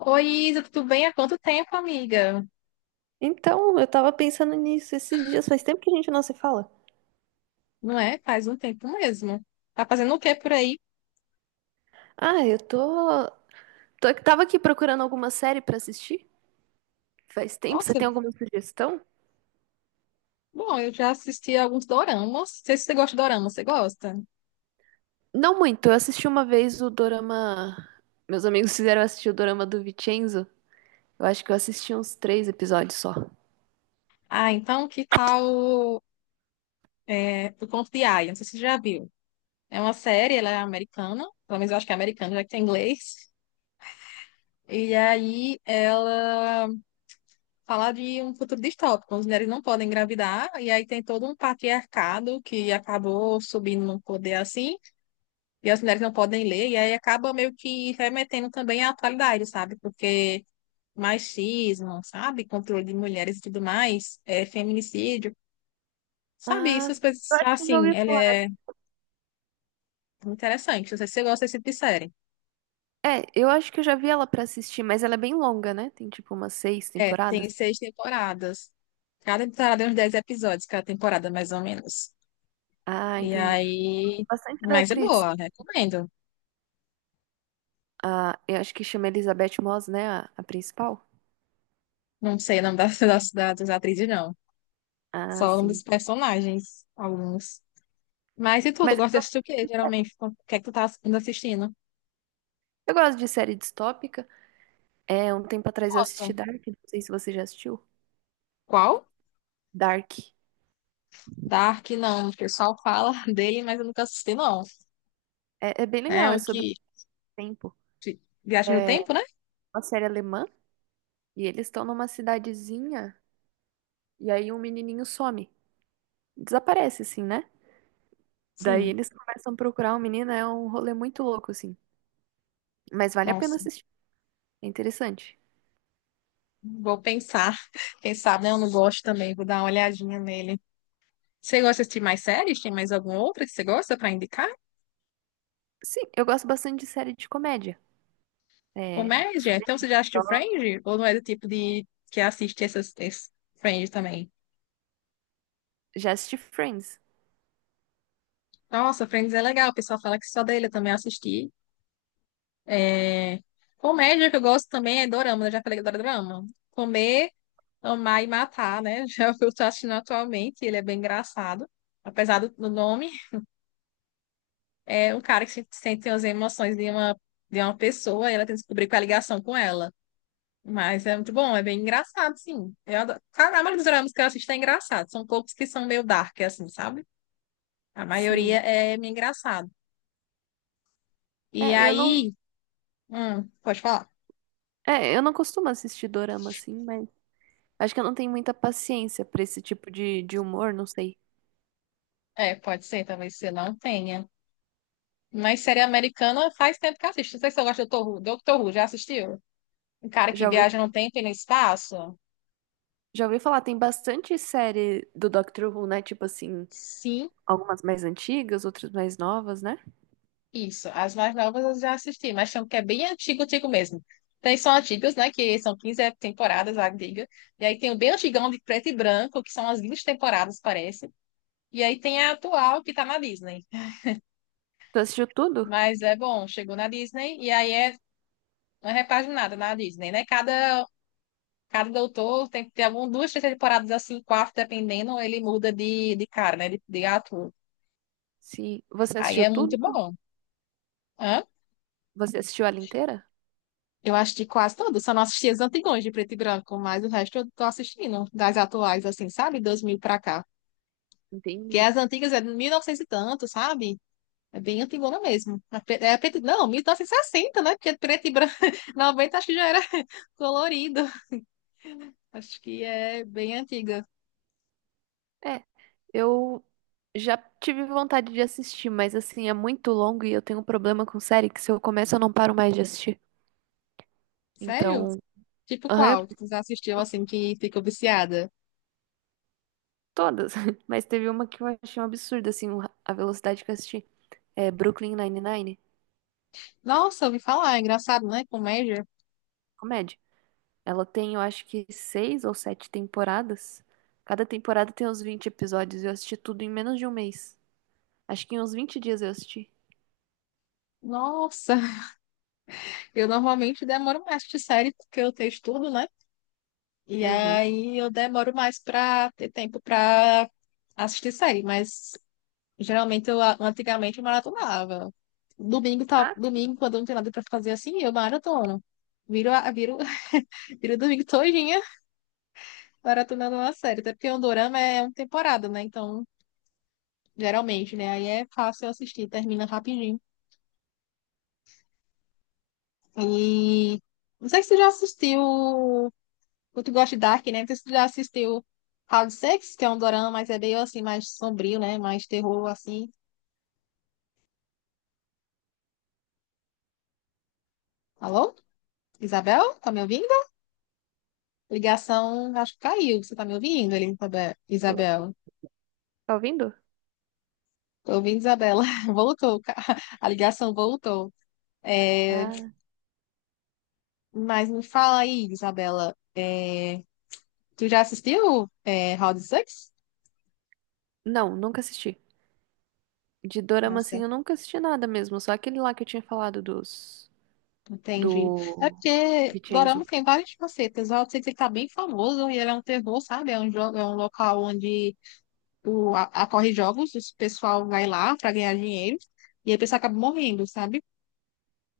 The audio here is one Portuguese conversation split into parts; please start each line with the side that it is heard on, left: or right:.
left: Oi, Isa, tudo bem? Há quanto tempo, amiga?
right: Então, eu tava pensando nisso esses dias, faz tempo que a gente não se fala.
left: Não é? Faz um tempo mesmo. Tá fazendo o que por aí?
right: Ah, eu tô, tava aqui procurando alguma série pra assistir. Faz tempo, você
left: Nossa,
right: tem alguma sugestão?
left: bom, eu já assisti alguns doramas. Não sei se você gosta de dorama, você gosta?
right: Não muito, eu assisti uma vez o Dorama. Meus amigos fizeram eu assistir o Dorama do Vincenzo. Eu acho que eu assisti uns três episódios só.
left: Ah, então que tal O Conto de Aia? Não sei se você já viu. É uma série, ela é americana, pelo menos eu acho que é americana, já que tem inglês. E aí ela fala de um futuro distópico, onde as mulheres não podem engravidar, e aí tem todo um patriarcado que acabou subindo no poder assim. E as mulheres não podem ler, e aí acaba meio que remetendo também à atualidade, sabe? Porque machismo, sabe? Controle de mulheres e tudo mais, é, feminicídio, sabe?
right: Ah,
left: Essas
right: eu
left: coisas,
right: acho que eu já
left: assim,
right: ouvi
left: ela
right: falar.
left: é interessante. Não sei se você gosta desse tipo de série.
right: É, eu acho que eu já vi ela pra assistir, mas ela é bem longa, né? Tem tipo umas seis
left: É, tem
right: temporadas.
left: 6 temporadas. Cada temporada tem uns 10 episódios, cada temporada, mais ou menos.
right: Ah,
left: E
right: entendi.
left: aí.
right: Bastante da
left: Mas é
right: atriz.
left: boa, recomendo.
right: Ah, eu acho que chama Elizabeth Moss, né? A principal.
left: Não sei o nome das atrizes, não.
right: Ah,
left: Só o nome
right: sim.
left: dos personagens, alguns. Mas e tu, tu
right: Mas
left: gosta de
right: eu
left: assistir o quê, geralmente? O que é que tu tá assistindo?
right: eu gosto de série distópica. É, um tempo atrás eu
left: Gosta.
right: assisti Dark, não sei se você já assistiu.
left: Qual?
right: Dark.
left: Dark, não. O pessoal fala dele, mas eu nunca assisti, não.
right: É, é bem
left: É
right: legal, é
left: o
right: sobre o
left: que...
right: tempo.
left: Viagem no tempo, né?
right: Uma série alemã, e eles estão numa cidadezinha, e aí um menininho some. Desaparece, assim, né? Daí
left: Sim.
right: eles começam a procurar o menino, é um rolê muito louco, assim. Mas vale a pena
left: Nossa.
right: assistir, é interessante.
left: Vou pensar. Quem sabe, né? Eu não gosto também. Vou dar uma olhadinha nele. Você gosta de assistir mais séries? Tem mais alguma outra que você gosta pra indicar?
right: Sim, eu gosto bastante de série de comédia. É,
left: Comédia? Então você já assistiu Friends? Ou não é do tipo de... que assiste essas... esse Friends também?
right: já assisti Friends.
left: Nossa, Friends é legal. O pessoal fala que só dele eu também assisti. É, comédia que eu gosto também é dorama, né? Já falei que eu adoro dorama. Comer, amar e matar, né? Já é o que eu estou assistindo atualmente, ele é bem engraçado. Apesar do nome, é um cara que sente as emoções de uma pessoa e ela tem que descobrir qual é a ligação com ela. Mas é muito bom, é bem engraçado, sim. Eu adoro. A maioria dos dramas que eu assisto é engraçado. São poucos que são meio dark, assim, sabe? A maioria
right: Sim.
left: é meio engraçado. E
right: É, eu não,
left: aí, pode falar?
right: eu não costumo assistir dorama, assim, mas... Acho que eu não tenho muita paciência pra esse tipo de humor, não sei.
left: É, pode ser, talvez você não tenha. Mas série americana faz tempo que eu assisto. Não sei se eu gosto do Doctor Who. Dr. Who, já assistiu? Um cara que
right: Já ouvi,
left: viaja no tempo e no espaço?
right: já ouvi falar, tem bastante série do Doctor Who, né? Tipo assim,
left: Sim,
right: algumas mais antigas, outras mais novas, né?
left: isso. As mais novas eu já assisti, mas tem um que é bem antigo, antigo mesmo. Tem são antigas, né? Que são 15 temporadas, a diga. E aí tem o bem antigão de preto e branco, que são as 20 temporadas, parece. E aí tem a atual, que tá na Disney.
right: Tu assistiu tudo?
left: Mas é bom, chegou na Disney e aí é uma repaginada na Disney, né? Cada doutor tem que ter algumas duas, três temporadas assim, quatro, dependendo, ele muda de cara, né? De ator.
right: Sim. Você
left: Aí
right: assistiu
left: é muito
right: tudo?
left: bom. Hã?
right: Você assistiu ela inteira?
left: Eu assisti quase todas, só não assisti as antigões de preto e branco, mas o resto eu tô assistindo, das atuais, assim, sabe? 2000 pra cá. Porque
right: Entendi.
left: as antigas é de 1900 e novecentos e tanto, sabe? É bem antigona mesmo. É é preto, não, 1960, né? Porque preto e branco, 90 acho que já era colorido. Acho que é bem antiga.
right: É, eu já tive vontade de assistir, mas assim, é muito longo e eu tenho um problema com série que se eu começo eu não paro mais de assistir.
left: Sério?
right: Então,
left: Tipo
right: aham,
left: qual que tu já assistiu, assim, que ficou viciada?
right: todas. Mas teve uma que eu achei um absurdo, assim, a velocidade que eu assisti. É Brooklyn Nine-Nine,
left: Nossa, ouvi falar, é engraçado, né? Comédia.
right: comédia. Ela tem, eu acho que seis ou sete temporadas. Cada temporada tem uns 20 episódios. Eu assisti tudo em menos de um mês. Acho que em uns 20 dias eu assisti.
left: Nossa, eu normalmente demoro mais de série porque eu tenho estudo, né? E
right: Uhum.
left: aí eu demoro mais pra ter tempo pra assistir série, mas geralmente antigamente eu maratonava. Domingo, tá,
right: Ah,
left: domingo, quando eu não tenho nada pra fazer assim, eu maratono. Viro, viro, viro o domingo todinha maratonando uma série, até porque o dorama é uma temporada, né? Então, geralmente, né? Aí é fácil assistir, termina rapidinho. E não sei se tu já assistiu. Tu gosta de Dark, né? Não sei se tu já assistiu House Sex, que é um dorama, mas é meio assim, mais sombrio, né? Mais terror, assim. Alô? Isabel? Tá me ouvindo? Ligação, acho que caiu. Você tá me ouvindo, Elizabeth?
right: do-
left: Isabel?
right: tá ouvindo?
left: Tô ouvindo, Isabela. Voltou. A ligação voltou. É,
right: Ah.
left: Mas me fala aí, Isabela. É, Tu já assistiu House Sex?
right: Não, nunca assisti. De Dorama, assim, eu nunca assisti nada mesmo. Só aquele lá que eu tinha falado dos...
left: Entendi. É
right: Do...
left: porque Dorama
right: Vincenzo.
left: tem várias facetas. O Route 66 tá bem famoso e ele é um terror, sabe? É um, jogo, é um local onde ocorre jogos, o pessoal vai lá pra ganhar dinheiro e aí o pessoal acaba morrendo, sabe?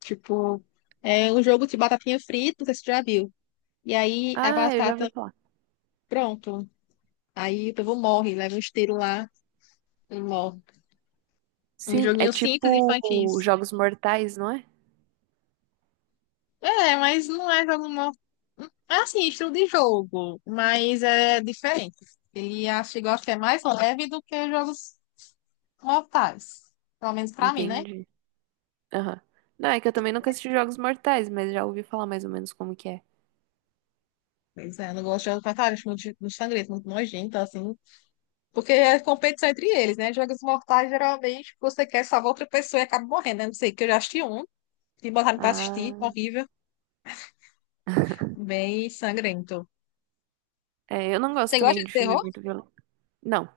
left: Tipo, é um jogo de batatinha frita, não sei se você já viu. E aí a
right: Ah, eu já
left: batata,
right: ouvi falar.
left: pronto. Aí o povo morre, leva um esteiro lá e morre. Um
right: Sim, é
left: joguinho simples, infantil.
right: tipo Jogos Mortais, não é?
left: É, mas não é jogo morto. É assim, estilo de jogo, mas é diferente. Ele acho que gosta que é mais leve do que jogos mortais. Pelo menos pra mim, né?
right: Entende? Aham. Não, é que eu também nunca assisti Jogos Mortais, mas já ouvi falar mais ou menos como que é.
left: Pois é, eu não gosto de jogos mortais, acho muito, muito sangrento, muito nojento, assim. Porque é competição entre eles, né? Jogos mortais, geralmente, você quer salvar outra pessoa e acaba morrendo, né? Não sei, que eu já assisti um, que botaram pra assistir,
right: Ah,
left: horrível, bem sangrento.
right: é, eu não gosto
left: Você gosta
right: também
left: de
right: de filme
left: terror?
right: muito violento. Não,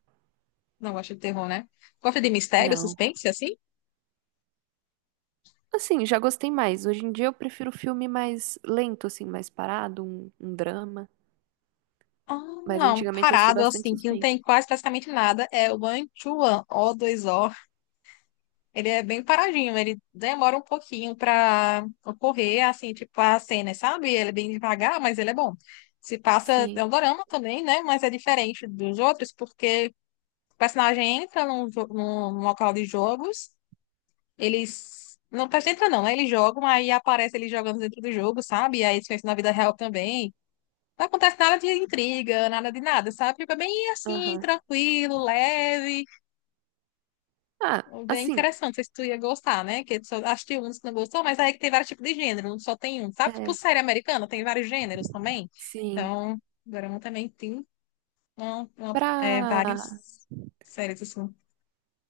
left: Não gosta de terror, né? Gosta de mistério,
right: não.
left: suspense, assim?
right: Assim, já gostei mais. Hoje em dia eu prefiro filme mais lento, assim, mais parado, um drama. Mas
left: Ah, um
right: antigamente eu assistia
left: parado
right: bastante
left: assim, que não
right: suspense.
left: tem quase praticamente nada, é o Manchuan, o dois o. Ele é bem paradinho, ele demora um pouquinho pra ocorrer, assim, tipo a cena, sabe? Ele é bem devagar, mas ele é bom. Se passa, é
right: Sim,
left: um dorama também, né? Mas é diferente dos outros, porque o personagem entra num, num local de jogos, eles. Não, o personagem entra não, né? Ele joga, aí aparece ele jogando dentro do jogo, sabe? E aí isso é na vida real também. Não acontece nada de intriga, nada de nada, sabe? Fica bem assim,
right: aham.
left: tranquilo, leve,
right: Ah,
left: bem
right: assim,
left: interessante. Não sei se tu ia gostar, né? Que tu só assistiu uns que não gostou, mas aí que tem vários tipos de gênero, não só tem um, sabe? Tipo
right: é,
left: série americana, tem vários gêneros também.
right: sim.
left: Então, Dorama também tem
right: Pra,
left: várias séries assim.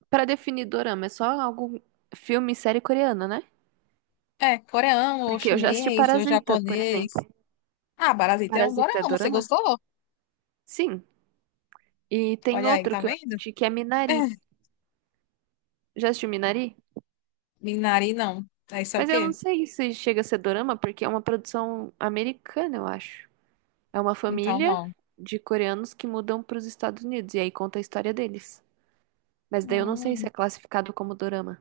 right: pra definir dorama, é só algum filme e série coreana, né?
left: É, coreano, ou
right: Porque eu já assisti
left: chinês, ou
right: Parasita, por exemplo.
left: japonês. Ah, Parasita é um
right: Parasita é
left: dorama, você
right: dorama?
left: gostou?
right: Sim. E tem
left: Olha aí,
right: outro
left: tá
right: que eu
left: vendo?
right: assisti que é Minari. Já assistiu Minari?
left: Minari, não. Aí isso é o
right: Mas eu não
left: quê?
right: sei se chega a ser dorama, porque é uma produção americana, eu acho. É uma
left: Então,
right: família
left: não.
right: de coreanos que mudam para os Estados Unidos, e aí conta a história deles. Mas daí eu não sei se
left: Hum.
right: é classificado como dorama.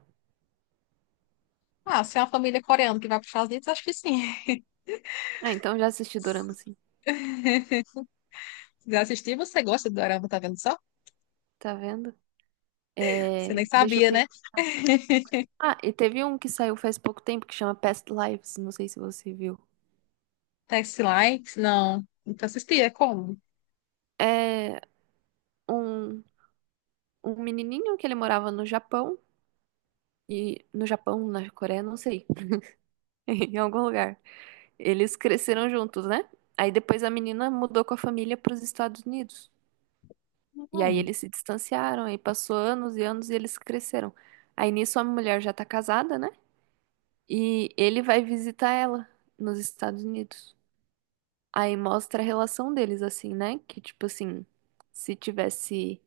left: Ah, se é uma família coreana que vai para os Estados Unidos, acho que sim.
right: Ah, então já assisti dorama, sim.
left: Se quiser assistir, você gosta do dorama, tá vendo só?
right: Tá vendo? É...
left: Você nem
right: Deixa eu
left: sabia, né?
right: pensar. Ah, e teve um que saiu faz pouco tempo que chama Past Lives, não sei se você viu.
left: Taxi Likes, não. Nunca assisti, é como?
right: É um, um menininho que ele morava no Japão, e no Japão, na Coreia, não sei. em algum lugar. Eles cresceram juntos, né? Aí depois a menina mudou com a família para os Estados Unidos. E aí
left: Não,
right: eles se distanciaram, aí passou anos e anos e eles cresceram. Aí nisso a mulher já tá casada, né? E ele vai visitar ela nos Estados Unidos. Aí mostra a relação deles assim, né? Que tipo assim, se tivesse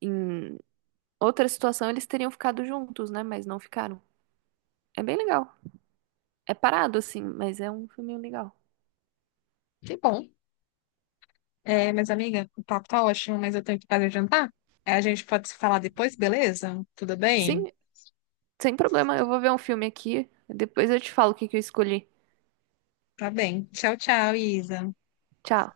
right: em outra situação eles teriam ficado juntos, né? Mas não ficaram. É bem legal. É parado assim, mas é um filminho legal.
left: que bom. É, mas amiga, o papo tá ótimo, mas eu tenho que fazer jantar. Aí a gente pode se falar depois, beleza? Tudo bem?
right: Sim, sem problema, eu vou ver um filme aqui. Depois eu te falo o que que eu escolhi.
left: Tá bem. Tchau, tchau, Isa.
right: Tchau.